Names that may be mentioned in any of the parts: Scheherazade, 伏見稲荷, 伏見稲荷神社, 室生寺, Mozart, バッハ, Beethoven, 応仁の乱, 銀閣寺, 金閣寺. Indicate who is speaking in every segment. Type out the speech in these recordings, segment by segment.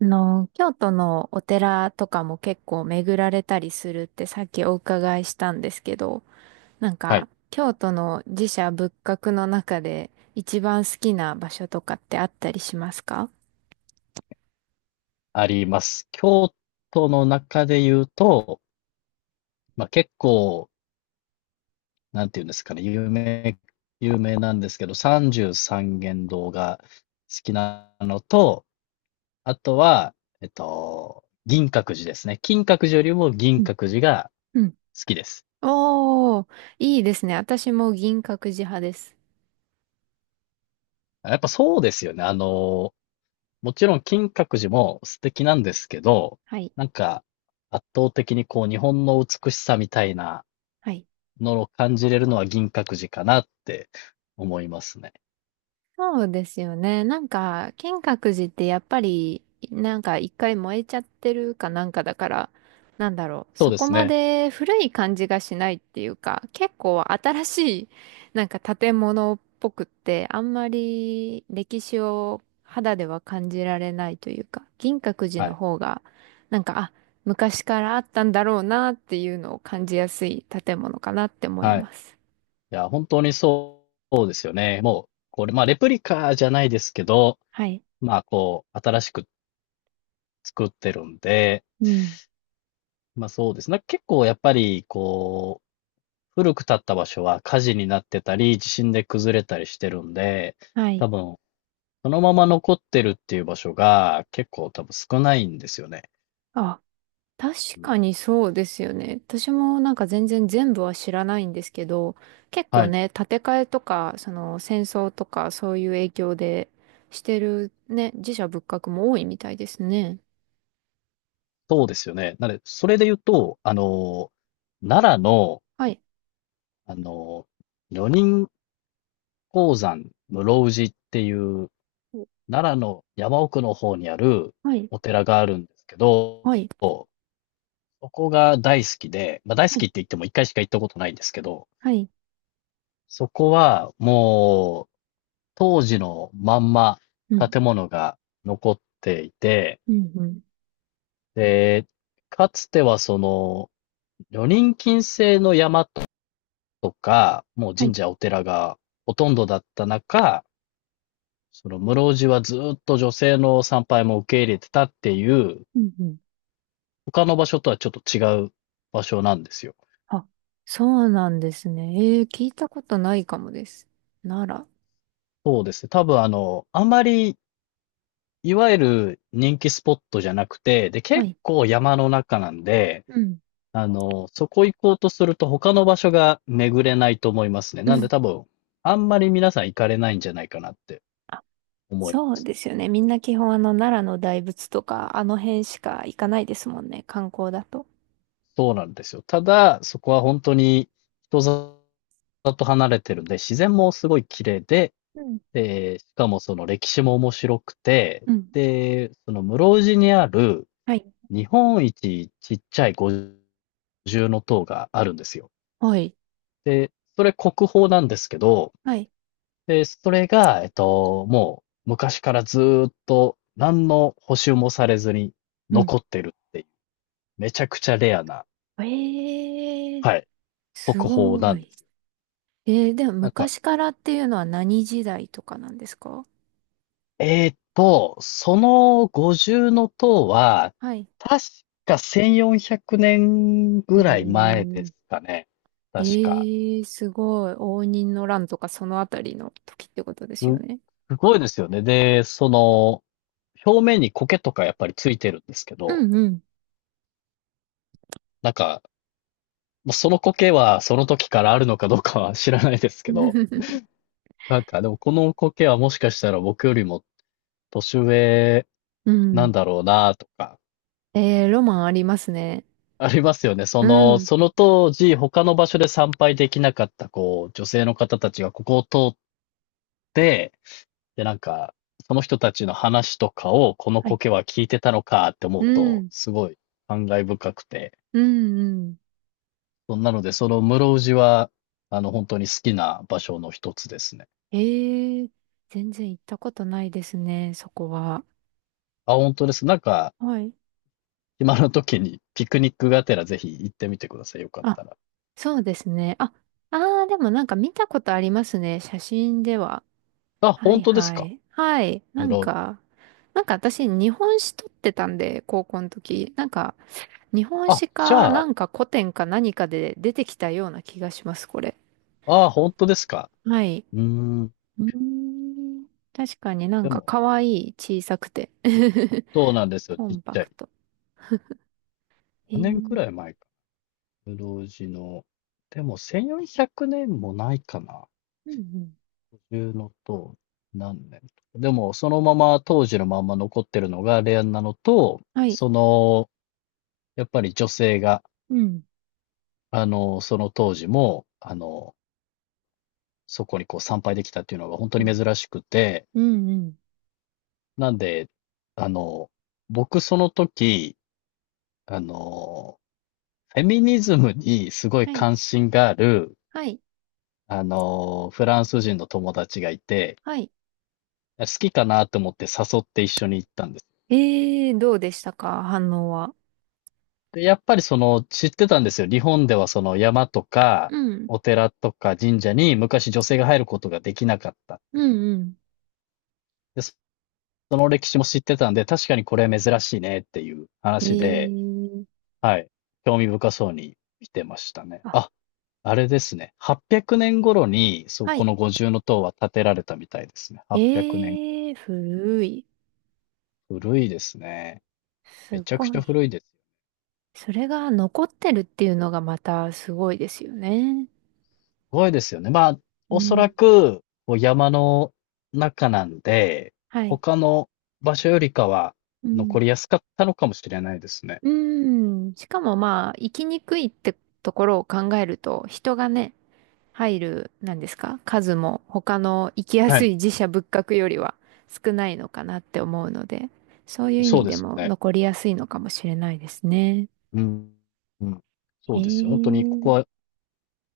Speaker 1: 京都のお寺とかも結構巡られたりするってさっきお伺いしたんですけど、なん
Speaker 2: は
Speaker 1: か、
Speaker 2: い、
Speaker 1: 京都の寺社仏閣の中で一番好きな場所とかってあったりしますか？
Speaker 2: あります。京都の中で言うと、結構、なんていうんですかね、有名なんですけど、三十三間堂が好きなのと、あとは、銀閣寺ですね。金閣寺よりも銀
Speaker 1: うん。
Speaker 2: 閣寺が
Speaker 1: うん。
Speaker 2: 好きです。
Speaker 1: おー、いいですね。私も銀閣寺派です。
Speaker 2: やっぱそうですよね。もちろん金閣寺も素敵なんですけど、
Speaker 1: はい。
Speaker 2: なんか圧倒的にこう日本の美しさみたいな
Speaker 1: はい。
Speaker 2: のを感じれるのは銀閣寺かなって思いますね。
Speaker 1: そうですよね。なんか、金閣寺ってやっぱり、なんか一回燃えちゃってるかなんかだから、なんだろう、
Speaker 2: そう
Speaker 1: そ
Speaker 2: で
Speaker 1: こ
Speaker 2: す
Speaker 1: ま
Speaker 2: ね。
Speaker 1: で古い感じがしないっていうか、結構新しい、なんか建物っぽくって、あんまり歴史を肌では感じられないというか、銀閣寺
Speaker 2: は
Speaker 1: の
Speaker 2: い。
Speaker 1: 方が、なんか、あ、昔からあったんだろうなっていうのを感じやすい建物かなって思い
Speaker 2: はい。
Speaker 1: ます。
Speaker 2: いや、本当にそうそうですよね。もう、これ、まあ、レプリカじゃないですけど、
Speaker 1: はい。
Speaker 2: まあ、こう、新しく作ってるんで、
Speaker 1: うん。
Speaker 2: まあ、そうですね。結構やっぱり、こう、古く建った場所は火事になってたり、地震で崩れたりしてるんで、
Speaker 1: は
Speaker 2: 多
Speaker 1: い。
Speaker 2: 分、そのまま残ってるっていう場所が結構多分少ないんですよね。
Speaker 1: あ、確
Speaker 2: うん
Speaker 1: かにそうですよね。私もなんか全然全部は知らないんですけど、結
Speaker 2: は
Speaker 1: 構
Speaker 2: い。
Speaker 1: ね、建て替えとか、その戦争とかそういう影響でしてるね、自社仏閣も多いみたいですね。
Speaker 2: そうですよね。なので、それで言うと、奈良の、
Speaker 1: はい、
Speaker 2: あの、女人鉱山室生寺っていう、奈良の山奥の方にある
Speaker 1: はい、
Speaker 2: お寺があるんですけど、
Speaker 1: はい、
Speaker 2: そこが大好きで、まあ、大好
Speaker 1: は
Speaker 2: き
Speaker 1: い、
Speaker 2: って言っても一回しか行ったことないんですけど、
Speaker 1: はい、
Speaker 2: そこはもう当時のまんま
Speaker 1: うん、
Speaker 2: 建物が残っていて、
Speaker 1: うん、うん、
Speaker 2: で、かつてはその女人禁制の山っとか、もう
Speaker 1: は
Speaker 2: 神
Speaker 1: い、
Speaker 2: 社お寺がほとんどだった中、その室生寺はずーっと女性の参拝も受け入れてたっていう、
Speaker 1: うん、うん。
Speaker 2: 他の場所とはちょっと違う場所なんですよ。
Speaker 1: あ、そうなんですね。えー、聞いたことないかもです。なら、
Speaker 2: そうですね。多分あんまり、いわゆる人気スポットじゃなくて、で、
Speaker 1: は
Speaker 2: 結
Speaker 1: い、
Speaker 2: 構山の中なんで、
Speaker 1: うん、
Speaker 2: そこ行こうとすると他の場所が巡れないと思いますね。
Speaker 1: う
Speaker 2: なんで
Speaker 1: ん。
Speaker 2: 多分、あんまり皆さん行かれないんじゃないかなって思いま
Speaker 1: そう
Speaker 2: す。
Speaker 1: ですよね。みんな基本あの奈良の大仏とかあの辺しか行かないですもんね。観光だと。
Speaker 2: そうなんですよ。ただ、そこは本当に人里と離れてるんで、自然もすごい綺麗で、
Speaker 1: うん。
Speaker 2: しかもその歴史も面白くて、
Speaker 1: うん。
Speaker 2: で、その室生寺にある
Speaker 1: はい。
Speaker 2: 日本一ちっちゃい五重の塔があるんですよ。
Speaker 1: はい。
Speaker 2: で、それ国宝なんですけど、
Speaker 1: はい。
Speaker 2: で、それが、もう昔からずーっと何の補修もされずに
Speaker 1: うん。
Speaker 2: 残ってるっていう、めちゃくちゃレアな、
Speaker 1: ええー、
Speaker 2: はい、国
Speaker 1: す
Speaker 2: 宝な
Speaker 1: ご
Speaker 2: んで
Speaker 1: い。
Speaker 2: すよ。
Speaker 1: えー、でも
Speaker 2: なんか、
Speaker 1: 昔からっていうのは何時代とかなんですか？
Speaker 2: その50の塔は、
Speaker 1: はい。
Speaker 2: 確か1400年
Speaker 1: え
Speaker 2: ぐらい前で
Speaker 1: ー、
Speaker 2: すかね。確か。
Speaker 1: ええー、すごい。応仁の乱とかそのあたりの時ってことですよね。
Speaker 2: す、すごいですよね。で、その、表面に苔とかやっぱりついてるんですけ
Speaker 1: う
Speaker 2: ど、
Speaker 1: ん、うん。
Speaker 2: なんか、まあその苔はその時からあるのかどうかは知らないですけど、なんかでもこの苔はもしかしたら僕よりも年上
Speaker 1: う
Speaker 2: なん
Speaker 1: ん。
Speaker 2: だろうなとか、
Speaker 1: えー、ロマンありますね。
Speaker 2: ありますよね。そ
Speaker 1: う
Speaker 2: の、
Speaker 1: ん。
Speaker 2: その当時、他の場所で参拝できなかった、こう、女性の方たちがここを通って、で、なんか、その人たちの話とかを、この
Speaker 1: はい。
Speaker 2: 苔は聞いてたのかって思
Speaker 1: う
Speaker 2: うと、
Speaker 1: ん。
Speaker 2: すごい感慨深くて。
Speaker 1: うん、うん。
Speaker 2: そんなので、その室生寺は、本当に好きな場所の一つですね。
Speaker 1: ええ、全然行ったことないですね、そこは。
Speaker 2: あ、本当です。なんか、
Speaker 1: はい。
Speaker 2: 今の時にピクニックがてらぜひ行ってみてください。よかっ
Speaker 1: あ、
Speaker 2: たら。
Speaker 1: そうですね。あ、あー、でもなんか見たことありますね、写真では。
Speaker 2: あ、
Speaker 1: は
Speaker 2: 本
Speaker 1: い、
Speaker 2: 当です
Speaker 1: は
Speaker 2: か？
Speaker 1: い。はい。な
Speaker 2: 室
Speaker 1: ん
Speaker 2: 生寺。
Speaker 1: か、なんか私、日本史取ってたんで、高校の時。なんか、日本
Speaker 2: あ、
Speaker 1: 史
Speaker 2: じ
Speaker 1: か、
Speaker 2: ゃ
Speaker 1: な
Speaker 2: あ、
Speaker 1: んか古典か何かで出てきたような気がします、これ。
Speaker 2: あ、本当ですか？
Speaker 1: はい。
Speaker 2: うーん。
Speaker 1: うーん。確かになん
Speaker 2: で
Speaker 1: か
Speaker 2: も、
Speaker 1: 可愛い、小さくて。
Speaker 2: そうなんですよ、
Speaker 1: コ
Speaker 2: ちっ
Speaker 1: ン
Speaker 2: ち
Speaker 1: パ
Speaker 2: ゃ
Speaker 1: ク
Speaker 2: い。
Speaker 1: ト。え
Speaker 2: 何年くらい
Speaker 1: え。
Speaker 2: 前か。室生寺の、でも1400年もないかな。
Speaker 1: うん、うん。
Speaker 2: いうのと、何年とか。でも、そのまま、当時のまんま残ってるのがレアなのと、
Speaker 1: はい。
Speaker 2: その、やっぱり女性が、
Speaker 1: うん。
Speaker 2: その当時も、そこにこう参拝できたっていうのが本当
Speaker 1: うん。
Speaker 2: に珍しくて、
Speaker 1: うん、うん。
Speaker 2: なんで、あの、僕その時、あの、フェミニズムにすごい
Speaker 1: はい、
Speaker 2: 関心がある、
Speaker 1: はい、
Speaker 2: フランス人の友達がいて、
Speaker 1: はい。
Speaker 2: 好きかなと思って誘って一緒に行ったんです。
Speaker 1: えー、どうでしたか反応は？
Speaker 2: で、やっぱり知ってたんですよ。日本ではその山とか、
Speaker 1: うん、
Speaker 2: お寺とか神社に昔女性が入ることができなかったっ
Speaker 1: う
Speaker 2: ていう。
Speaker 1: ん、
Speaker 2: で、その歴史も知ってたんで、確かにこれ珍しいねっていう
Speaker 1: うん。え
Speaker 2: 話で、
Speaker 1: ー、
Speaker 2: はい。興味深そうに見てましたね。
Speaker 1: あ、
Speaker 2: あ、あれですね。800年頃に、そう、
Speaker 1: は
Speaker 2: こ
Speaker 1: い。
Speaker 2: の五重塔は建てられたみたいですね。800年。
Speaker 1: ええ、古い。
Speaker 2: 古いですね。め
Speaker 1: す
Speaker 2: ちゃく
Speaker 1: ご
Speaker 2: ちゃ
Speaker 1: い。
Speaker 2: 古いです。
Speaker 1: それが残ってるっていうのがまたすごいですよね。
Speaker 2: ごいですよね。まあ、
Speaker 1: う
Speaker 2: おそ
Speaker 1: ん。
Speaker 2: らく、こう山の中なんで、
Speaker 1: はい。
Speaker 2: 他の場所よりかは
Speaker 1: うん、
Speaker 2: 残りやすかったのかもしれないですね。
Speaker 1: うん。しかもまあ、生きにくいってところを考えると、人がね、入る、なんですか、数も他の行きや
Speaker 2: は
Speaker 1: す
Speaker 2: い。
Speaker 1: い寺社仏閣よりは少ないのかなって思うので、そういう意
Speaker 2: そう
Speaker 1: 味
Speaker 2: で
Speaker 1: で
Speaker 2: すよ
Speaker 1: も
Speaker 2: ね。
Speaker 1: 残りやすいのかもしれないですね。
Speaker 2: うん。うん。
Speaker 1: へ
Speaker 2: そうですよ。本当に、ここ
Speaker 1: え。
Speaker 2: は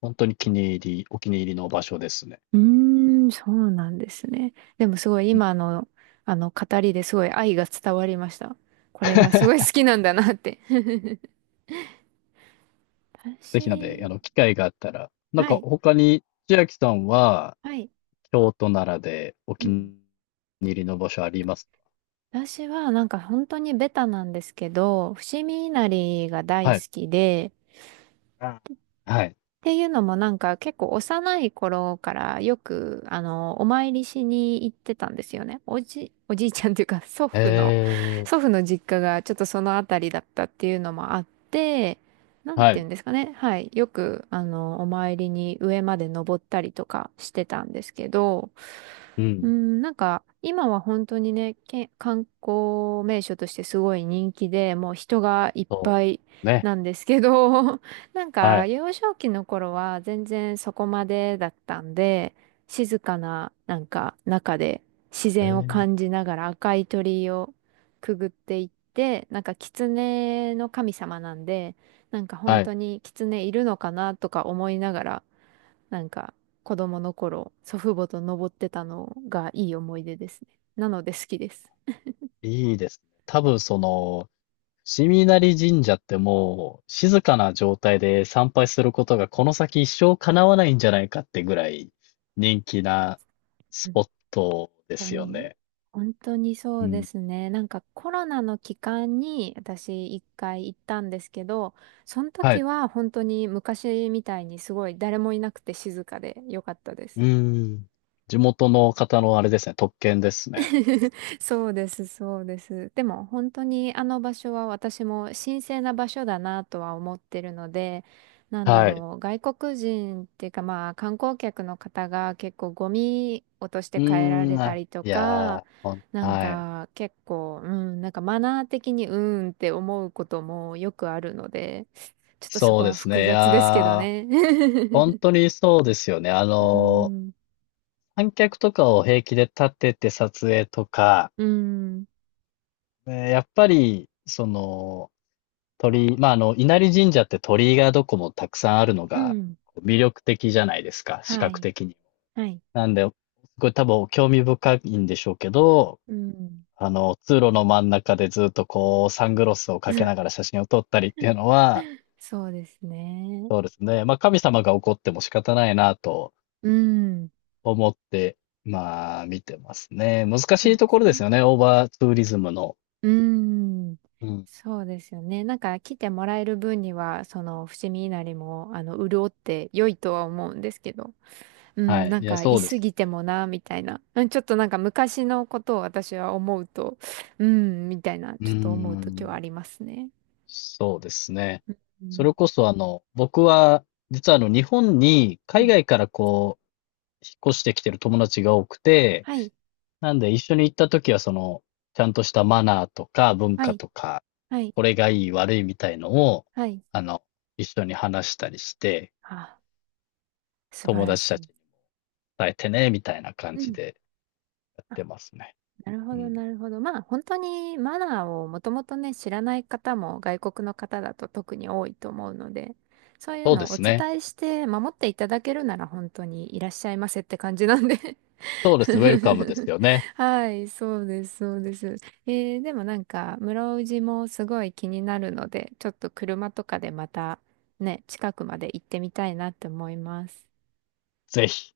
Speaker 2: 本当に気に入りお気に入りの場所ですね。
Speaker 1: うーん、そうなんですね。でもすごい
Speaker 2: うん。
Speaker 1: 今の、あの語りですごい愛が伝わりました。これがすご い好きなんだなって。
Speaker 2: ぜ
Speaker 1: 私、
Speaker 2: ひなんで、機会があったら、なん
Speaker 1: は
Speaker 2: か
Speaker 1: い、
Speaker 2: 他に千秋さんは、
Speaker 1: はい。
Speaker 2: 京都、ならでお
Speaker 1: う
Speaker 2: 気
Speaker 1: ん。
Speaker 2: に入りの場所あります
Speaker 1: 私はなんか本当にベタなんですけど、伏見稲荷が
Speaker 2: か？
Speaker 1: 大
Speaker 2: は
Speaker 1: 好
Speaker 2: い。
Speaker 1: きで、
Speaker 2: あーはい。
Speaker 1: っていうのもなんか結構幼い頃からよくあのお参りしに行ってたんですよね。おじいちゃんというか 祖
Speaker 2: え
Speaker 1: 父の、
Speaker 2: え、
Speaker 1: 祖父の実家がちょっとそのあたりだったっていうのもあって、なんて
Speaker 2: は
Speaker 1: 言う
Speaker 2: い。
Speaker 1: んですかね。はい。よくあのお参りに上まで登ったりとかしてたんですけど、
Speaker 2: う
Speaker 1: う
Speaker 2: ん。
Speaker 1: ん、なんか今は本当にね、観光名所としてすごい人気で、もう人がいっ
Speaker 2: そ
Speaker 1: ぱい
Speaker 2: う、ね、
Speaker 1: なんですけど なん
Speaker 2: は
Speaker 1: か、
Speaker 2: い。
Speaker 1: 幼少期の頃は全然そこまでだったんで、静かな、なんか、中で自
Speaker 2: え
Speaker 1: 然を
Speaker 2: ー
Speaker 1: 感じながら赤い鳥居をくぐっていって、なんか、狐の神様なんで、なんか本
Speaker 2: はい、
Speaker 1: 当に狐いるのかなとか思いながら、なんか、子供の頃、祖父母と登ってたのがいい思い出ですね。なので好きです。
Speaker 2: いいですね。多分伏見稲荷神社ってもう、静かな状態で参拝することがこの先一生叶わないんじゃないかってぐらい、人気なスポットで
Speaker 1: 当
Speaker 2: すよ
Speaker 1: に、
Speaker 2: ね。
Speaker 1: 本当にそ
Speaker 2: う
Speaker 1: うで
Speaker 2: ん。
Speaker 1: すね。なんかコロナの期間に私一回行ったんですけど、その
Speaker 2: は
Speaker 1: 時
Speaker 2: い。
Speaker 1: は本当に昔みたいにすごい誰もいなくて静かで良かったです。
Speaker 2: うん。地元の方のあれですね、特権ですね。
Speaker 1: そうです、そうです。でも本当にあの場所は私も神聖な場所だなとは思ってるので、なんだ
Speaker 2: はい。
Speaker 1: ろう、外国人っていうかまあ観光客の方が結構ゴミ落として
Speaker 2: う
Speaker 1: 帰ら
Speaker 2: ー
Speaker 1: れ
Speaker 2: ん、
Speaker 1: た
Speaker 2: あ、
Speaker 1: りと
Speaker 2: いや
Speaker 1: か、
Speaker 2: ー、ほん
Speaker 1: なん
Speaker 2: はい。
Speaker 1: か結構、うん、なんかマナー的にうーんって思うこともよくあるので、ちょっとそ
Speaker 2: そ
Speaker 1: こ
Speaker 2: うで
Speaker 1: は
Speaker 2: す
Speaker 1: 複
Speaker 2: ね、い
Speaker 1: 雑ですけど
Speaker 2: やー、
Speaker 1: ね。
Speaker 2: ほん にそうですよね。あ
Speaker 1: う
Speaker 2: の
Speaker 1: ん、
Speaker 2: 観客とかを平気で立てて撮影とか、
Speaker 1: うん、
Speaker 2: やっぱり、鳥居、まあ、稲荷神社って鳥居がどこもたくさんあるの
Speaker 1: う
Speaker 2: が
Speaker 1: ん、
Speaker 2: こう魅力的じゃないですか、視
Speaker 1: は
Speaker 2: 覚
Speaker 1: い、
Speaker 2: 的に。
Speaker 1: はい、
Speaker 2: なんで、すごい多分興味深いんでしょうけど、
Speaker 1: うん。
Speaker 2: 通路の真ん中でずっとこう、サングラスをかけなが ら写真を撮ったりっていうのは、
Speaker 1: そうですね。
Speaker 2: そうですね。まあ、神様が怒っても仕方ないなと
Speaker 1: うん。
Speaker 2: 思って、まあ、見てますね。難し
Speaker 1: そう
Speaker 2: いと
Speaker 1: で
Speaker 2: ころ
Speaker 1: す
Speaker 2: で
Speaker 1: ね。
Speaker 2: すよね、オーバーツーリズムの。
Speaker 1: うん。
Speaker 2: うん
Speaker 1: そうですよね。なんか来てもらえる分には、その伏見稲荷も、あの、潤って良いとは思うんですけど。う
Speaker 2: は
Speaker 1: ん、
Speaker 2: い。
Speaker 1: なん
Speaker 2: いや、
Speaker 1: か
Speaker 2: そ
Speaker 1: 居
Speaker 2: うで
Speaker 1: す
Speaker 2: す
Speaker 1: ぎ
Speaker 2: よ
Speaker 1: て
Speaker 2: ね。
Speaker 1: もな、みたいな。うん、ちょっとなんか昔のことを私は思うと、うん、みたいな、
Speaker 2: うー
Speaker 1: ちょっと思う時は
Speaker 2: ん。
Speaker 1: ありますね。
Speaker 2: そうですね。
Speaker 1: う
Speaker 2: それ
Speaker 1: ん。
Speaker 2: こそ僕は、実は日本に
Speaker 1: う
Speaker 2: 海
Speaker 1: ん。
Speaker 2: 外からこう、引っ越してきてる友達が多くて、
Speaker 1: はい。
Speaker 2: なんで一緒に行った時はちゃんとしたマナーとか文
Speaker 1: は
Speaker 2: 化
Speaker 1: い。
Speaker 2: とか、
Speaker 1: はい。
Speaker 2: これがいい悪いみたいのを、
Speaker 1: はい。
Speaker 2: あの、一緒に話したりして、
Speaker 1: あ、素晴
Speaker 2: 友
Speaker 1: ら
Speaker 2: 達た
Speaker 1: しい。
Speaker 2: ちに伝えてね、みたいな感
Speaker 1: う
Speaker 2: じ
Speaker 1: ん。
Speaker 2: でやってますね。
Speaker 1: なるほ
Speaker 2: う
Speaker 1: ど、
Speaker 2: ん。
Speaker 1: なるほど。まあ、本当にマナーをもともとね、知らない方も外国の方だと特に多いと思うので、そういう
Speaker 2: そうで
Speaker 1: のをお
Speaker 2: すね。
Speaker 1: 伝えして守っていただけるなら本当にいらっしゃいませって感じなんで
Speaker 2: そうですね。ウェルカムです よね。
Speaker 1: はい、そうです、そうです。えー、でもなんか、室生寺もすごい気になるので、ちょっと車とかでまたね、近くまで行ってみたいなって思います。
Speaker 2: ぜひ。